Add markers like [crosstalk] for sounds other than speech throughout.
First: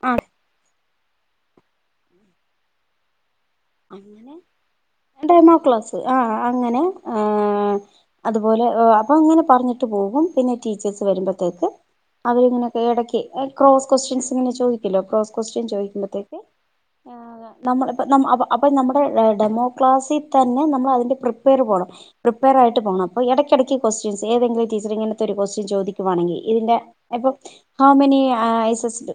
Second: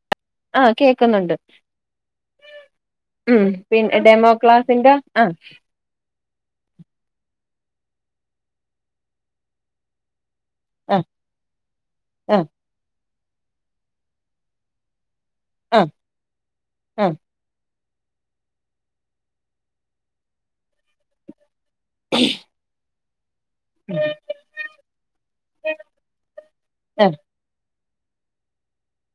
ആ ആ കേക്കുന്നുണ്ട് ഉം പി ഡെമോ അങ്ങനെ ക്ലാസ്സിന്റെ ആ ഡെമോ ക്ലാസ് ആ അങ്ങനെ ആ അതുപോലെ അപ്പം ഇങ്ങനെ പറഞ്ഞിട്ട് പോകും പിന്നെ ടീചേഴ്സ് ആഹ് വരുമ്പത്തേക്ക് ആഹ് അവരിങ്ങനെക്കെ എടക്ക് എ ക്രോസ്സ് കൊസ്ട്ട്യൻസ് ഇങ്ങനെ ചോയ്ക്കല്ലോ ക്വസ്റ്റ്യൻചോദിക്കുമ്പത്തേക്ക് ഏ ആഹ് നമ്മള് നമ്മ അവ അപ്പൊ നമ്മുടെ എ ഡെമോ ക്ലാസിൽ തന്നെ അതിന്റെ പ്രി പെയർ പോണം പ്രിപ്പയർ ആയിട്ട് പോണം പോ എടക്ക് എടക്ക് ക്യുസ്റ്റൻസ് ഏതെങ്കിലും ടീച്ചർ ഇങ്ങനത്തെ ഒരു ക്യുസ്റ്റൻ ചോദിക്കുവാണെങ്കിൽ ഇതിന്റെ ആഹ് എപ്പോ how many eyes two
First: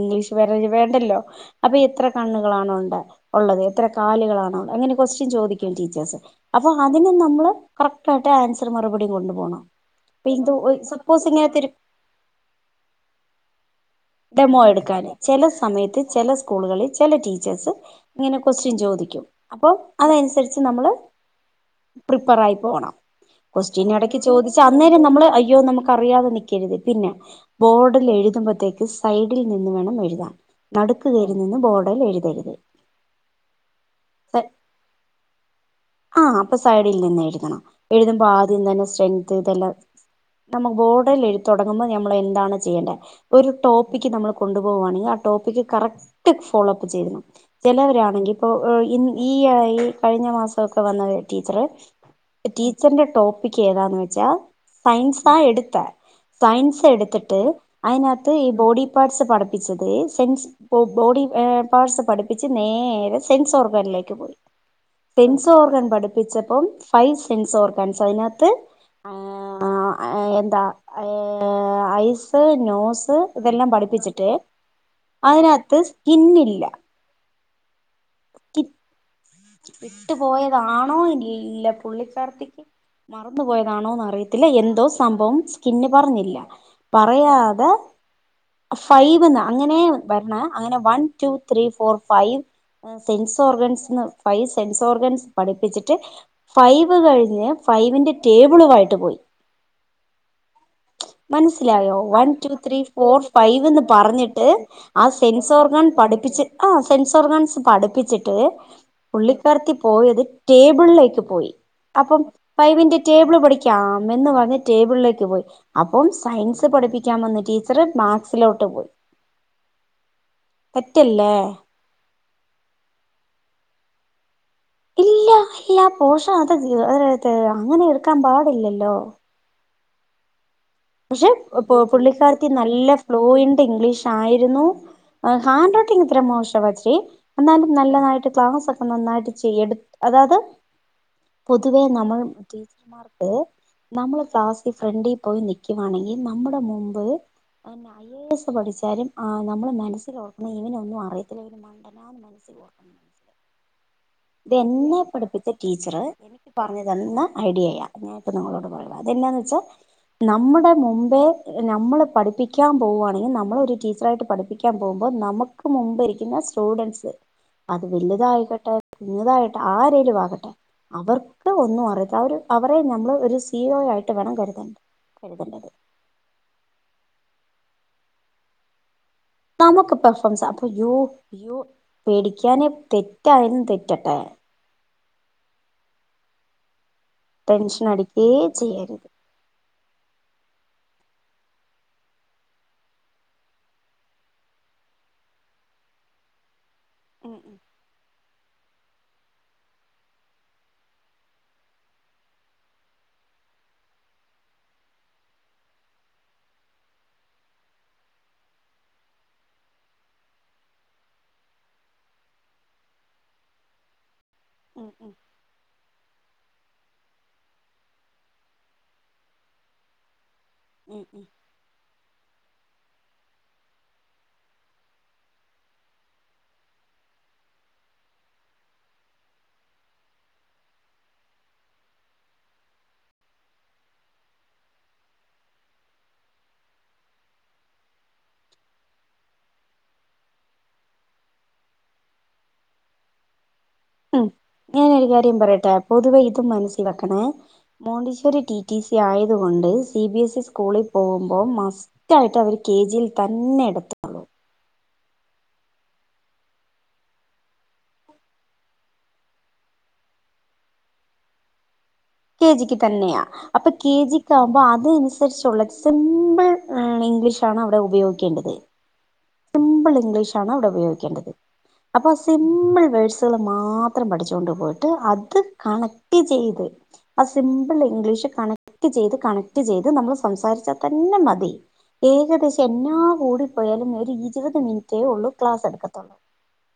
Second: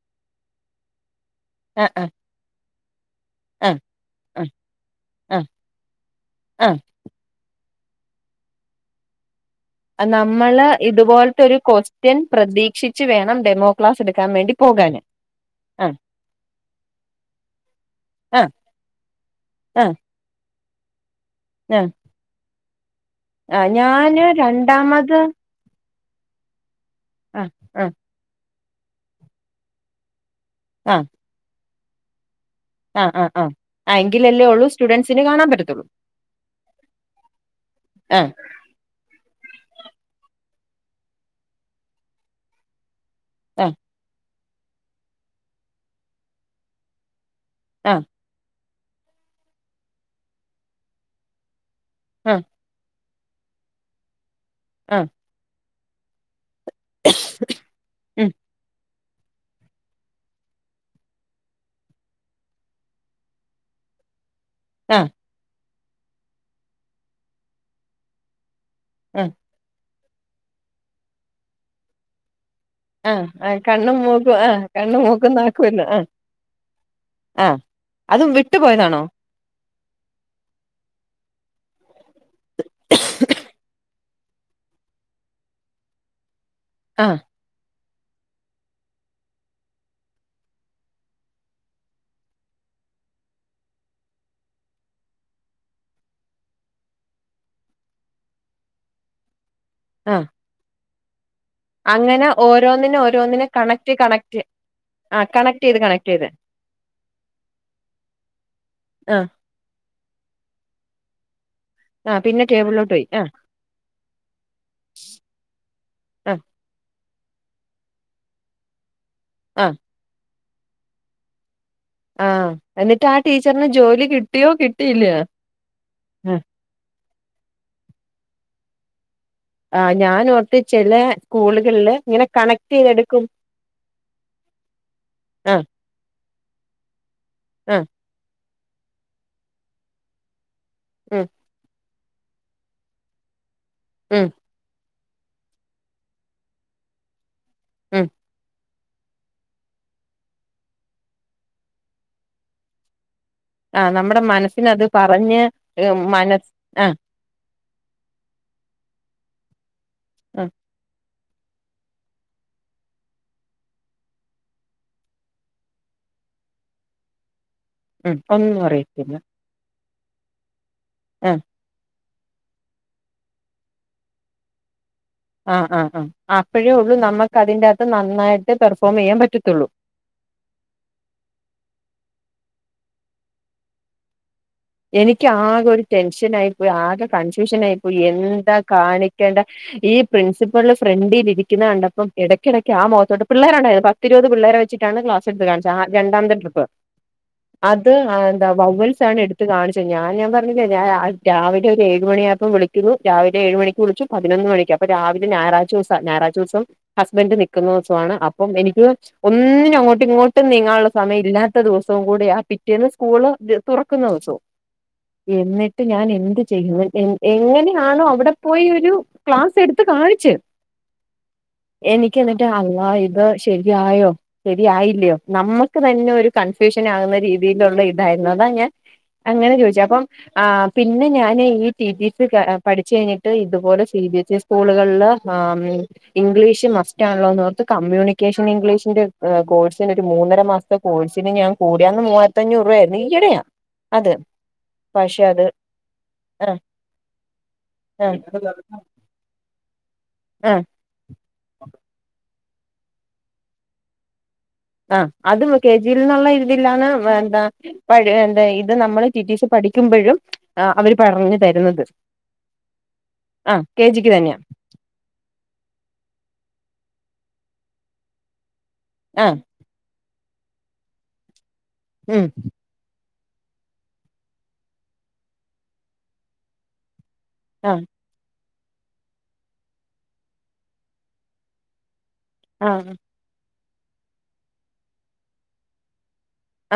English പറയൽ വേണ്ടല്ലോ അപെ ആഹ് ആഹ് എത്ര ആഹ് കണ്ണ്കളാണൊള്ള ഒള്ളത് ആഹ് എത്ര ആഹ് കാല്കളാണ് ഒള്ളത് അങ്ങനെ കൊസ്റ്റ്യൻ ആഹ് ചോദിക്കും ടീച്ചേഴ്സ്. അപൊ അതിന് നമ്മള് കറക്റ്റയിട്ടെ ആൻസർ മറുപടീ കൊണ്ട് പോണം അ നമ്മള് ഇത് പോല്ത്തൊരു കൊസ്റ്റ്യൻ പ്രതീക്ഷിച്ചു വേണം ഡെമോ ക്ലാസ് എടുക്കാൻ വേണ്ടി ഡെമോ പോകാന് എടുക്കാന് ചെല ആഹ് സമയത്ത് ചെല സ്കൂളുകളി ചെല ടീച്ചേഴ്സ് ഇങ്ങനെ ആഹ് കൊസ്റ്റ്യൻ ചോദിക്കും അപൊ ആഹ് അതനുസരിച്ച് ച് നമ്മള് ആഹ് പ്രിപേറായി പോണം ആഹ് കൊസ്റ്റ്യൻ അടക്കി ഞാന് ചോദിച്ച അന്നേരം രണ്ടാമത് നമ്മള് അയ്യോ നമുക്ക് പറിയാതെ നിക്കരുത് പിന്നെ ആഹ് ആഹ് ബോഡിൽ എഴുതെമ്പത്തേക് സൈഡിൽ നിന്ന് വേണം എഴുതാൻ. ആഹ് നടുക്ക്‌ കേറി നിന്നും ബോ ഡൽ എഴ്തരുത് ആഹ് ആഹ് ആഹ് ആഹ് തെ എങ്കിലല്ലേ ഉള്ളൂ സ്റ്റുഡൻസിന് കാണാൻ പറ്റത്തുള്ളൂ ആഹ് അപ സൈഡിൽ നിന്നഴ്തണം. എഴ്തുമ്പോ ആഹ് ആദ്യം തന്നെ സ്‌ട്രെങ്ത് ഇതെല്ലാം നമ്മ ബോഡിലെയ്തി തുടങ്ങുമ്പൊ ഞമ്മളെന്താണ് ചെയ്യണ്ടെ ഒരു ട്ടോ ആഹ് [unintelligible] നമ്മളെ കൊണ്ട് പോവാണെങ്കി ആ ടോപിക് കറക്റ്റ് ഫോളോ അപ്പ് [unintelligible] ആഹ് ചെലവരാണെങ്കി ഇപ്പൊ ഇന്ന് ഈ ആയി കഴിഞ്ഞ മസൊക്കെ വന്ന [unintelligible] ടീച്ചറെ ആഹ് [unintelligible] ടീച്ചറിന്റെ ടോപിക് ഏതാന്നു വെച്ചാ ആഹ് സയൻസാ എട്ത്ത സയൻസ്സെടുത്തിട്ട് ഉം അയിനകത് ഇ [unintelligible] പഠിപ്പിച്ചതേ സെൻസ് ബോ ബോടീ ഏഹ് പാർട്സ്സ് പഠിപ്പിച്ച് നേരെ സെൻസ് ഓർഗനിലേക്ക് പോയി ആഹ് സെൻസ് ഓർഗൻ പഠിപ്പിച്ചപ്പോം ഫൈവ് സെൻസ് ഓർഗൻസ് അതിനകത്ത് ആഹ് ആ ആഹ് എന്താ ഏഹ് ഐസ് [unintelligible] നോസ് ആഹ് ആഹ് ഇതെല്ലാം കണ്ണും പഠിപ്പിച്ചിട്ട് മൂക്കും ആഹ് കണ്ണും മൂക്കും അതിനകത്ത് നാക്കുവല്ലേ ആഹ് സ്കിന്നില്ല ആ അത് വിട്ട് പോയത് ആണോ? വിട്ട് പോയത് ആണോ നി ഇല്ല പുള്ളിക്കാരത്തിക്ക് മറന്ന് പോയത് ആണോന്ന് അറിയത്തില്ല എന്തോ സംഭവം സ്കിന്ന് പറഞ്ഞില്ല. ആഹ് പറയാതെ ഫൈവ്ന്നാ അങ്ങനെ വര്ണേ. അങ്ങനെ one two three four five, sense organs ന്ന് ഫൈവ് സെൻസ് ഓർഗൻസ് പഠിപ്പിച്ചിട്ട് ഫൈവ് കഴിഞ്ഞ് ഫൈവിന്റെ ടേബിളുവായിട്ട് പോയി. ആഹ് മനസ്സിലായോ അങ്ങനെ വൺ ടു ത്രീ ഓരോന്നിനെ ഫോർ ഓരോന്നിനെ ഫൈവിന്ന് കണക്ട് കണക്ട് പറഞ്ഞിട്ട് ആ ആഹ് സെൻസ് കണക്ട് ചെയ്ത് ഓർഗൻ കണക്ട് ചെയ്ത് പഠിപ്പിച്ച് ആഹ് സെൻസ് ഓർഗൻസ്‌ പഠിപ്പിച്ചിട്ട് ആഹ് പുള്ളിക്കാരിത്തി പോയത് ടേബിളിലേ ക്ക് പോയി ആഹ് അപ്പം പിന്നെ ടേബിളിലോട്ട് ഫൈവിന്റെ പോയി ആഹ് ടേബിൾ പഠിക്കാം എന്ന് പറഞ്ഞ് ടേബിളിലേക്ക് പോയി. അപ്പം ആഹ് സയൻസ് പഠിപ്പി ക്കാൻ വന്ന ടീച്ചർ മാത്‍സിലോട്ട് പോയി. ആഹ് തെറ്റല്ലേ? ആഹ് എന്നിട്ട് ആ ടീച്ചറിന് ജോലി കി ഇല്ല ഇല്ല പോഷാ ആഹ് അതല്ലോ ഏഹ് ഏഹ് അങ്ങനെ എടുക്കാൻ പാടില്ലല്ലോ ആഹ് ഞാനു പക്ഷേ പുള്ളിക്കാരിത്തി കണക്ട് നല്ല ചെയ്തെടുക്കും ഫ്ലുഎന്റെ ഇംഗ്ലീഷ് ആയിരുന്നു ആഹ് ഹാൻഡ്‌റൈറ്റിംഗ് ഇത്തിരി മോശ [unintelligible] എന്നാലും ആഹ് നല്ലത് ആയിട്ട് ക്ലാസ്സ് ഒക്കെ നന്നായിട്ട് ചെയ് എടു അതത് ഉം പൊതുവെ നമ്മൾ ടീച്ചമാർക്ക് നമ്മൾ ഉം ക്ലാസ്സി ഫ്രണ്ടിൽ പോയി നി ക്കുവാണെങ്കിൽ നമ്മടെ മുമ്പ് ഉം [unintelligible] ആഹ് നമ്മൾ മനസ്സിൽ ഓർക്കണം ഇവൻ ഒന്നും അറിയത്തില്ല ഇവൻ മണ്ഡൻ ആണ് മനസ്സിൽ ഓർക്കണം ആഹ് നമ്മുടെ മനസ്സിനത് എന്നെ പറഞ്ഞ് പഠിപ്പിച്ച ഏ, ടീച്ചർ മനസ് പറഞ്ഞ് ആഹ് തന്ന ഐഡിയയ അത് ഞാൻ ഇപ്പോ നിങ്ങളോട് പറയുവാ അത് എന്നാന്നു വെച്ച ആഹ് നമ്മടെ മുമ്പേ നമ്മൾ പഠിപ്പിക്കാൻ പോവുവാണെങ്കിൽ നമ്മൾ ഒരു ടീച്ചർ ആയിട്ട് പഠിപ്പിക്കാൻ പോവുമ്പോ നമുക്ക് മുമ്പ് ഇരിക്കുന്ന സ്റ്റുഡന്റസ് അത് ഉം വലുത് ഒന്നും ആയിക്കോട്ടെ അറിയത്തില്ല കുഞ്ഞിത് ആട്ടേ ആര് രുവാകട്ടേ ആഹ് അവർക്ക് ഒന്നു അറി [unintelligible] അവരെ നമ്മള് ഒരു സി ഇ ഒ ആയിട്ട് വേണം കരുതാൻ ആഹ് ആഹ് ആ അപ്പഴേ ഉള്ളൂ നമ്മക്ക് അതിന്റെ നന്നായിട്ട് പെർഫോമെയ്യാൻ [unintelligible] തെറ്റായാലും തെറ്റട്ടെ എനിക്ക് ആകെ ഒരു ടെൻഷൻ ആയിപ്പോയി ആകെ കൺഫ്യൂഷൻ ആയി ടെൻഷൻ പ്പോയി അടിക്കേ എന്താ ചെയ്യരുത് കാണിക്കേണ്ട്‌ ഈ പ്രിൻസിപ്പൾ ഫ്രണ്ടിലിരിക്കുന്നത് കണ്ടപ്പോ ഇടക്കിടക്ക് ആ മൊഖത്തോട്ട് [unintelligible] പത്തിരുപത് പിള്ളേരെ വെച്ചിട്ടാണ് ക്ലാസ് എടുത്ത് കാണിച്ചത് രണ്ടാമത്തെ ട്രിപ്പ്‌ ഉം ഉം അത് [unintelligible] വവൽസാണ് എടുത്ത എടുത്ത് കാണിച്ചത്. ഞാൻ പറഞ്ഞിലെ രാവിലെ ഒരു ഏഴ് മണിയാപ്പൊ വിളിക്കുന്നു രാവിലെ ഏഴ് മണിക്ക് വിളിച്ചു പതിനൊന്ന് മണിക്ക്. അപ്പൊ രാവിലെ ഞായറാഴ്ച ദിവസ. ഞായറാഴ്ച ദിവസം ഹസ്ബൻഡ് നിക്കുന്ന ദിവസം ആണ്. അപ്പൊ എനിക്ക് ഒന്നിനും അങ്ങോട്ടും ഇങ്ങോട്ടും നീങ്ങാനുള്ള സമയല്ലാത്ത ദിവസം കൂടിയ. പിറ്റേന്ന് സ്കൂള് തുറക്കുന്ന ഉം ഉം [inaudible] ഞാന് എന്ത് ചെയ്യും എങ്ങനെയാണോ അവിടെപ്പോയി ഒരു ക്ലാസ്സ്‌ എടുത്ത് കാണിച്ച് ഉം ഉം എനിക്കെന്നിട്ട് അല്ലാഹ് ഇത് ശരിയായോ ശരിയായില്ലിയോ നമ്മൾക്ക് തന്നെ ഒരു കൺഫ്യൂഷൻ ആകുന്ന രീതിയിലുള്ള ഇതായിരുന്നു. അതാ ഞാൻ അങ്ങനെ ചോയ്ച്ചു, അപ്പൊ ആഹ് പിന്നെ ഞാൻ ഈ ടി ടി സി പഠിച്ച് കഴിഞ്ഞിട്ട് ഇതുപോലെ സി ബി എസ് ഇ സ്കൂളുകളില് ആ ഇംഗ്ലീഷ് മസ്റ്റാണല്ലോന്നോർത്ത് കമ്മ്യൂണിക്കേഷൻ ഇംഗ്ലീഷിന്റെ ആഹ് കോഴ്സിനൊരു മൂന്നര മാസത്തെ കോഴ്സിന് ഞാൻ കൂടി, അന്ന് മുവ്വായിരത്തി അഞ്ഞൂറ് രൂപയായിരുന്നു, ഈയിടെയാ അത് ഉം ഞാനൊരു പക്ഷെ കാര്യം അത് പറയട്ടെ പൊതുവെ ഇത് ആ മനസ്സിലാക്കണേ ആ മോണ്ടിസോറി ടി ടി സി ആയതു കൊണ്ട് സി ബി എസ് ഇ ആ സ്കൂളിൽ പോകുമ്പോ മസ്റ്റ് ആയിട്ട് അവര് കെ ജിയിൽ തന്നെ ഇടത്തൊള്ളൂ ആഹ് അത് കെ ജി യിൽ നിന്നുള്ള ഒരിതിലാണ് എന്താ ഇത് നമ്മള് ടി ടി സി പഠിക്കുമ്പഴും അവര് പറഞ്ഞ് തരുന്നത് കെ ജിക്ക് തന്നെയാ. ആഹ് അപ്പൊ കെ ജിക്ക് ജി ക്ക്‌ തന്നെയാ ആകുമ്പോ അതനുസരിച്ചുള്ള സിമ്പിൾ ഇംഗ്ലീ--‌ ഇംഗ്ലീഷാണ് അവടെ ഉപയോഗിക്കേണ്ടത് ആഹ് [unintelligible] ഇംഗ്ലീഷാണ് അവിടെ ഉപയോഗിക്കേണ്ടത് അപ്പൊ ഉം സിമ്പിൾ വേഡ്സ് കള് മാത്രം പഠിച്ചോണ്ട് പോയിട്ട് അത് കണക്ട് ചെയ്ത് ആ സിമ്പിൾ ആഹ് ഇംഗ്ലീഷ് കണക് കണക്ട് ചെയ്ത് കണക്ട് ചെയ്ത് നമ്മള് സംസാരിച്ചാ തന്നെ മതി ഏകദേശം ആഹ് എന്നാ വോഡ് പോയാലും നേരി ഇരുപത് മിനുറ്റേ ഉള്ളൂ ക്ലാസ്സെടുക്കത്തുള്ളൂ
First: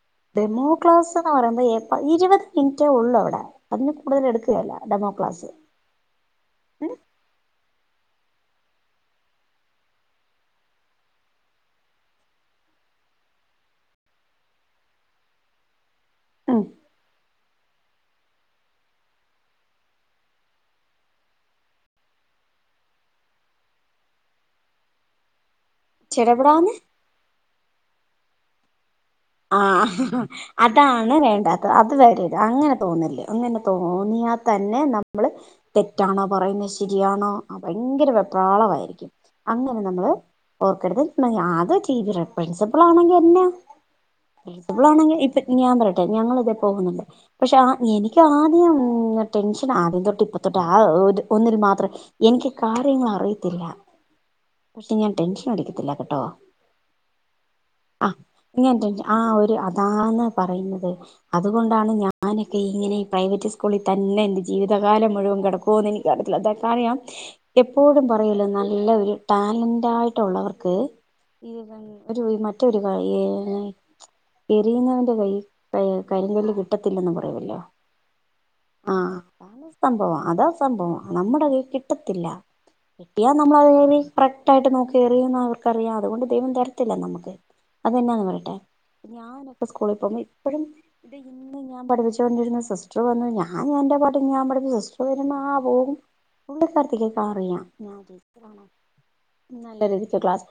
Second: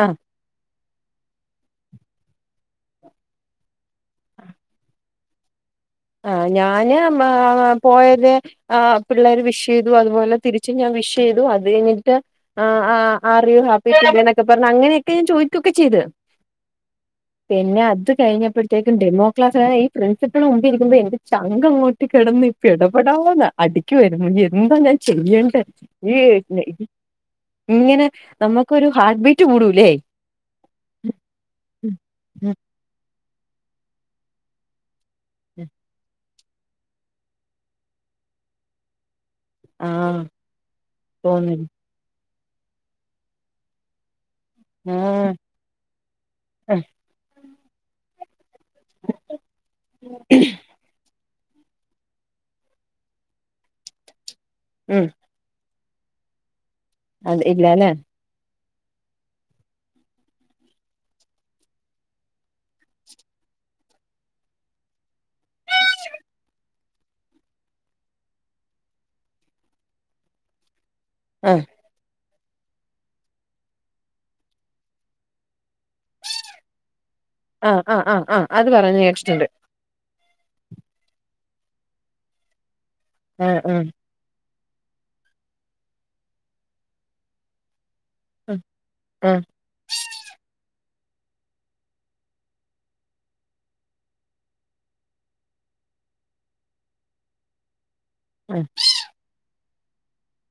ആഹ് ഡെമോ ക്ലാസ്സ്‌ എന്ന് പറയുമ്പോ എ പ ഇരുപത് മിനിറ്റേ ഉള്ളൂ അവടെ അതിൽ കൂടുതൽ എടുക്കുകേല ഡെമോ ക്ലാസ്സ്‌ ആഹ് ഞാന് മ് പോയത് ആഹ് പിള്ളേര് വിഷ് ചെയ്തു അത് പോലെ തിരിച്ചു ഞാൻ വിഷ് ചെയ്തു അത് കഴിഞ്ഞിട്ട് ആ ആ ആർ യു ഹാപ്പി ടുഡേ ന്നൊക്കെ പറഞ്ഞ് അങ്ങനെയൊക്കെ ഞാന് ചോയ്ക്കൊക്കെ ചെയ്തു ആഹ് പിന്നേ അത് കഴിഞ്ഞപ്പത്തേക്കും ഡെമോ ക്ലാസുകാരെ ഈ പ്രിൻസിപ്പൾന്റെ മുമ്പിൽ ഇരിക്കുമ്പോ എനിക്ക് ചങ്ക് അങ്ങോട്ട് കിടന്നിട്ട് പട പടാന്ന് അടിക്കുവാരുന്നു എന്താ ഞാന് ചെയ്യേണ്ട് ചെടപെടാന്ന് [unintelligible] ഇങ്ങനെ നമ്മക്കൊ-രു ആ ഹ ഹ അതാണ്‌ വേണ്ടാത്ത അത് വെരര്ത് അങ്ങനെ തോന്നല്ല് അങ്ങനെ തോന്നിയാതന്നെ നമ് മള് തെറ്റ പയ്ന്നശര്യാണൊ പയ്ങ്കര വെപ്രാളവായിരിക്കും അങ്ങനെ നമ്മള് ആഹ് ഓർക്കര്ത് തോന്നുന്നു [unintelligible] പ്രിൻസിപ്പളാണെങ്കി വര്ന്നേ ഇവളാണെങ്കിൽ ആഹ് ഇപ്പ ഞാൻ പറയട്ടെ ഞങ്ങളിതേ ആഹ് പോകുന്നുണ്ട്, പക്ഷെ ആ എനിക് ആ ഉം ടെൻഷൻ ആദ്യം തൊട്ട് ഇപ്പ തൊട്ട് ആ ഒരു ഒന്നിൽ മാത്രം എനിക്ക് കാര്യങ്ങൾ അറിയത്തില്ല. പക്ഷെ ഉം ഞാൻ ടെൻഷനടിക്കത്തില്ല. കേട്ടോ. അത് ഇല്ല ല്ലേ. ഇങ്ങൻ ടെൻഷ ആ ഒരു അതാന്ന് പറയുന്നത്. അതുകൊണ്ടാണ് ഞാനൊക്കെ ഇങ്ങനെ പ്രൈവറ്റ് സ്കൂളിൽ തന്നെ ന്റെ ജീവിതകാലം മുഴുവൻ കിടക്കോന്ന് എനിക്കറിയത്തില്ല. അതൊക്കാണ് ഞാൻ എപ്പോഴും പറയല്ലോ നല്ല ഒരു ടാലന്റായിട്ടുള്ളവർക്ക് ആഹ് ഇവൻ ഒരു മ മറ്റൊരു കൈ എറിയുന്നവന്റെ കൈയിൽ ക കരിങ്കല്ല് കിട്ടത്തില്ലെന്നും പറ ആഹ് ആഹ് ആഹ് ആ അത് പറഞ്ഞ് കേട്ടിട്ടുണ്ട്. അതാണ് സംഭവം അതാ സംഭവം. നമ്മുടെ കയ്യ് കിട്ടത്തില്ല കിട്ടിയ നമ്മള ആഹ് ഒ ആഹ് ഒ രു കറക്റ്റായിട്ട് നോക്കി എറിയന്ന് അവർക്കറിയാം. അതുകൊണ്ട് ദൈവം തരത്തില്ല നമ്മക്ക്. അതെന്നാന്ന് പറയട്ടെ, ആഹ് ആഹ് ഞാനൊക്കെ സ്കൂളിൽ പോകുമ്പോ ഇപ്പഴും ഇത് ഇന്ന് ഞാൻ പഠിപ്പിച്ചു കൊണ്ടിരുന്ന സിസ്റ്റർ വന്നു. ഞാൻ എൻ്റെ പാട്ടിൽ ഞാൻ പഠിപ്പിച്ച സിസ്റ്റർ വരുന്ന ആ പോകും ഉള്ള [unintelligible] അറിയാം ആഹ് ആ [inaudible] നല്ല രീതിക്ക ക്ലാസ്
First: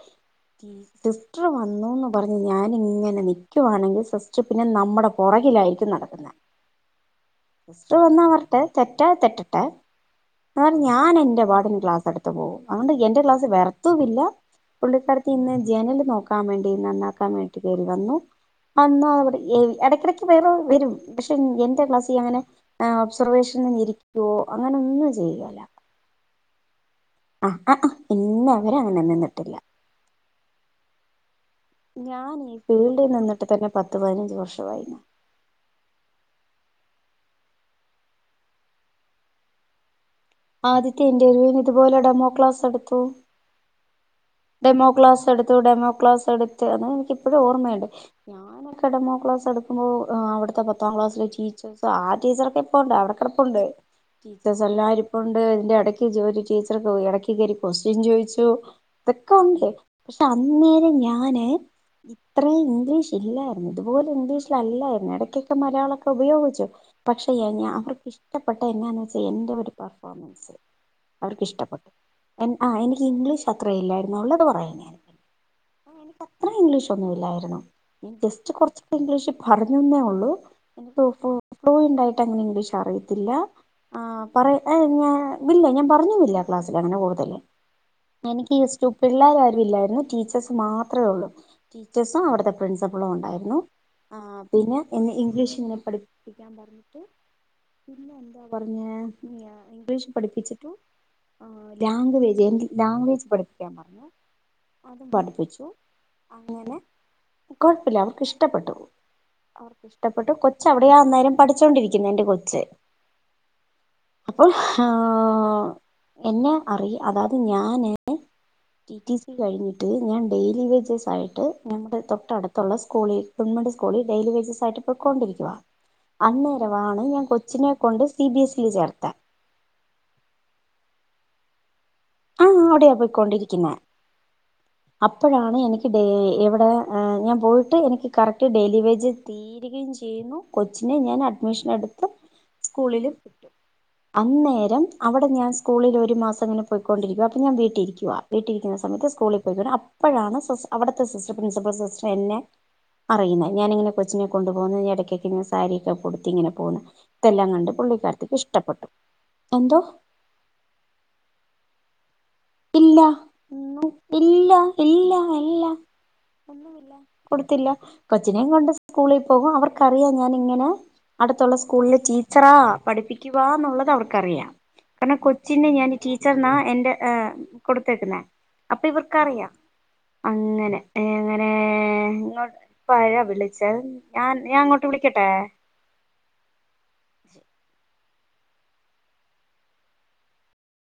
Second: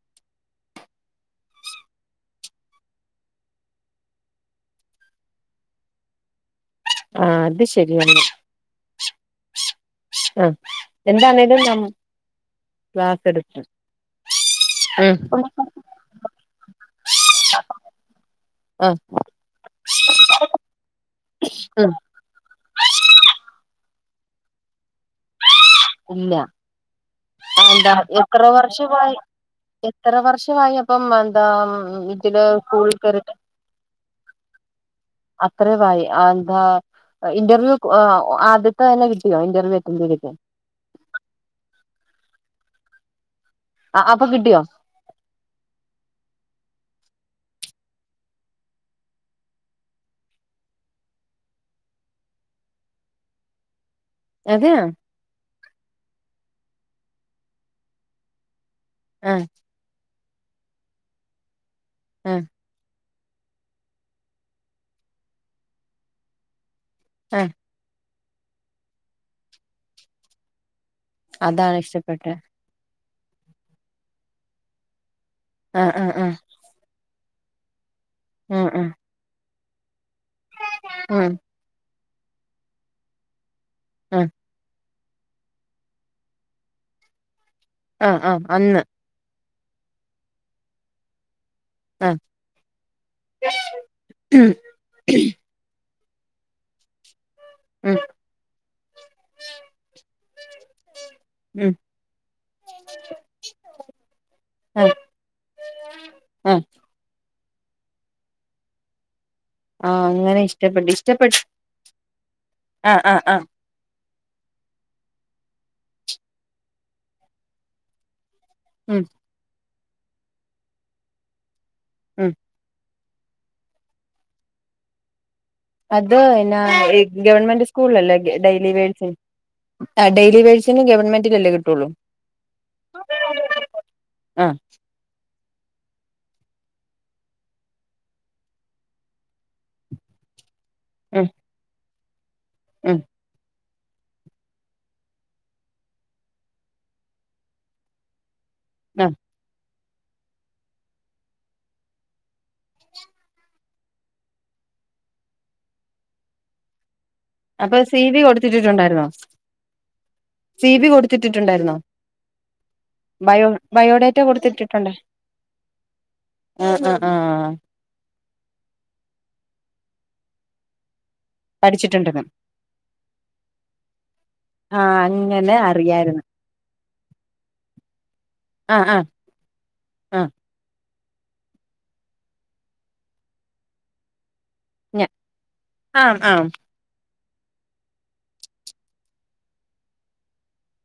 സിസ്റ്റർ വന്നുന്ന് പറഞ്ഞ് ഞാനിങ്ങനെ നിക്കുവാണെങ്കിൽ സിസ്റ്റർ പിന്നെ നമ്മുടെ പുറകിലായിരിക്കും നടക്കുന്നേ. ആ, അത് ശരിയാണ് ലേ റ്റാ തെറ്റട്ടെ എ ഞാനന്റെ എന്താണേലും ഭാഗം നം ക്ലാസടുത്ത് പോകും. അതോണ്ട് എന്റെ ക്ലാസ് ക്ലാസി എടുത്ത് വേർത്ത് ഒന്നും ഇല്ല ഉം പുള്ളിക്കരിത്തി ഇന്ന് ജനൽ നോക്കാൻ വേണ്ടി നന്നാക്കാൻ വേണ്ടി കേറി വന്നു ആഹ് വന്നു ഇടക്കിടക്ക് വേറെ വരും പക്ഷെ എൻ്റെ ഉം കാസ്സിൽ ഒബ്സർവേഷൻ ഇരി ഓ അങ്ങനൊന്നും ചെയ്യല്ല ഇല്ല. അതെന്ത എത്ര ഇന്ന് അവരെ അങ്ങനെ വർഷമായി നിന്നിട്ടില്ല എത്ര വർഷമായി അപ്പം എന്താ ഞാൻ ഇതിൽ ഈ സ്കൂൾ ഫീൽഡിൽ കേറിട്ട് നിന്നിട്ട് തന്നെ പത്ത് പതിനഞ്ച് വർഷമായി അത്രായി എന്താ ഇന്റർവ്യു ആ അധ്യത്തെ തന്നെ കിട്ടിയോ ഇന്റർവ്യു അൻ്റഡ് ചെയ്തിട്ട് ആദ്യത്തെ ഇന്റർവ്യൂന് ഇതുപോലെ ഡെമോ ക്ലാസ്സ്‌ എടുത്തു അപ്പൊ കിട്ടിയോ ഡെമോ ക്ലാസ്സ് എടുത്തു ഡെമോ ക്ലാസ്സ് എടുത്ത് അത് ക ഇപ്പഴും ഓർമയുണ്ട്, ഞാനൊക്കെ ഡെമോ ക്ലാസ്സ് എടുക്കുമ്പോ ആഹ് അവിടത്തെ പത്താം ക്ലാസ്സിലെ ടീച്ചേഴ്സ് ആ ടീച്ചറൊക്കെ ഇപ്പോ അവിടെ കെടപ്പുണ്ട് ടീച്ചേഴ്സ് അതെയ എല്ലാവരും ഇപ്പോ ഇണ്ട് ഇതിൻ്റെ ഇടക്ക് [unintelligible] ടീച്ചർ ഇടക്ക് കേറി ക്യസ്സ്ടിയൻ ചോയ്ച്ചു അതൊക്ക ആഹ് ഒണ്ട് പക്ഷെ അന്നേരം ഞാന് ആഹ് ഇത്രേം ഇംഗ്ലീഷ് ഇല്ല ഇതുപോലെ ഇംഗ്ലീഷ് അല്ലായിരുന്നു എടക്കൊക്കെ മലയാളൊക്കെ ഉപയോഗിച്ചു പക്ഷെ എ ആഹ് ഞാ അവർക്ക് ഇഷ് ഇഷ്ട്ടപെട്ട എന്നാന്ന് വച്ചാ എന്റെ ഒരു പെർഫോമൻസ് അവർക്ക് അതാണ് ഇഷ്ടപ്പെട്ടു ഇഷ്ടപ്പെട്ടെ എൻ ആ എനിക്ക് ദി ഇംഗ്ലീഷാ. ത്രയില്ലായ്രുന്നു. അവളത് പറയുന്നേന്ന്. ആ ആഹ് ആഹ് ആഹ് എനിക്കത്രേം ഇംഗ്ലീഷ് ഒന്നും ഇല്ലായിരുന്നു. [unintelligible] ഞാൻ ജസ്റ്റ്‌ ഉം ഉം കൊറച്ചൊക്കെ ഇംഗ്ലീഷ് പറഞ്ഞൊന്നെ ഒൾ ഒ ഒ ഉം ഒനിണ്ടാ ആയിട്ട് ഇംഗ്ലീഷ് അറിയത്തില്ല ആ ഉം പറയ് എം ഞാൻ ഇല്ല ഞാൻ പറഞ്ഞൊന്നുല്ല ക്ലാസ്സിലങ്ങനെ കൂടുതല് ആഹ് ആഹ് എനിക്ക് ഈ അന്ന് സ് പിള്ളാരാരും ഇല്ലായിരുന്നു ടീച്ചേർസ് മാത്രേ ഉള്ളു ആഹ് ടീച്ചേഴ്സും അവിടുത്തെ പ്രിൻസിപ്പൽ ഉണ്ടായിരുന്നു ആ ഉം ഇന്ന് ഇംഗ്ലീഷ് പടി ഞാൻ പറഞ്ഞിട്ട് ഉം ഇംഗ്ലീഷ് പഠിപ്പിച്ചിട്ട് ഉം ഗ്രാമറെഴുതി ഗ്രാമറ് ആഹ് അതും പഠിപ്പിച്ചു ആഹ് അങ്ങനെ കൊഴപ്പില്ല അവർക്ക് ഇഷ്ടപ്പെട്ടു ആഹ് ഇഷ്ടപ്പെട്ടു അങ്ങനെ കൊച്ച് ഇഷ്ടപ്പെട്ട് അവിടെയാ അന്നേരം ഇഷ്ടപ്പെട്ട് പടിച്ചോണ്ടിരിക്കുന്നേ എൻ്റെ കൊച്ചേ ആഹ് ആഹ് ആഹ് അപ്പൊ എന്നെ അറി അതാതു ഞാന് ടി ഉം ടി സി കഴിഞ്ഞു ഞാൻ ഡെയിലി വൈജസ് ആയിട്ട് ഞമ്മടെ ഉം തൊട്ടടുത്തൊള്ളെ സ് [unintelligible] സ്കൂളി ഡെയിലി വെജസായിട്ട് പോക്കൊണ്ടിരി അത് എന്നാ ഏ ഗവൺമന്റെ കൊച്ചിനെ സ്കൂളിൽ കൊണ്ട് അല്ലേ C B S E daily wage. ചേർത്തെ ആ ഡെയിലി വെജസിന് ഗവൺമെ ന്റിലല്ലേ കിട്ട്ഒള്ളൂ ആ ആ അവിടെയാ പോയ്‌ക്കൊണ്ടിരിക്ക്ന്നെ, ആ അപ്പഴാണ് എനിക്ക് ടെ എവിടെ ഏ ഞാൻ പോയിട്ട് എനിക്ക് കറക്ട് ഡെയിലി വെജ് തീര്കയും ചെയ്യുന്നു. കൊച്ചിനെ ഞാൻ ഉം അഡ്മിഷൻ എടു ഉം സ്കൂളില് വിട്ടു അന്നേരം അവ്ടെ ഞാൻ സ്കൂളില് ഒര് മാസം ഇങ്ങനെ പോയ്‌കൊണ്ടിരിക്കുവാ അപ്പം ഞാൻ വീട്ടിയിരിക്കുവാ വീട്ടിയിരിക്കുന്ന ആ സമയത്ത് സ്കൂളിൽ പോയ്കൊ അപ്പ് അപ്പഴാണ് സിസ് അവിട്ത്തെ സിസ്റ്റർ പ്രിൻസിപ്പൾ സിസ്റ്റർന് എന്നെ അറിയ്ന്നെ, ഞാൻഇങ്ങനെ കൊച്ചിനെ കൊണ്ട് പോവുന്നതിന് ഇടക്ക്ക്കെ ഇങ്ങനെ സാരിക്കെ ഉടുത്ത് ഇങ്ങനെ പൊന്നെ അപ്പൊ സി ഡി കൊടുത്തിട്ട്ട്ട്ണ്ടായിരുന്നോ എന്തോ സി ഡി കൊടുത്തിട്ട്ട്ട്ണ്ടായിരുന്നോ ഇല്ല ബയോഡേറ്റ ഇല്ല കൊടുത്തിട്ടിട്ടുണ്ട് ഇല്ല ഇല്ല ആ ആ ആ കൊടുത്തില്ല കൊച്ചിനേം കൊണ്ട് സ്കൂളി പോകും അവർ ക്കറിയാം ഞാൻ ഇങ്ങനെ അടുത്തുള്ള സ്കൂളില് പഠിച്ചിട്ടുണ്ടെന്ന് ടീച്ചറാ പഠിപ്പിക്കുവാ ന്നൊള്ളത് അവർക്കറിയാം ആ കാരണം അങ്ങനെ കൊച്ചിന്റെ ഞാൻ അറിയായിരുന്നു ടീച്ചറിനാ എന്റെ ആഹ് കൊടുത്തേക്കുന്നെ ആ അപ്പം ആ ഇവർക്കറിയാം ആ അങ്ങനെ ഏ അങ്ങനെ ഇങ്ങോട്ട് ഇപ്പ ആരാ വിളിച്ചത് ഞാൻ ഞാൻ അങ്ങോട്ട്‌ വിളിക്കട്ടെ ആ ആ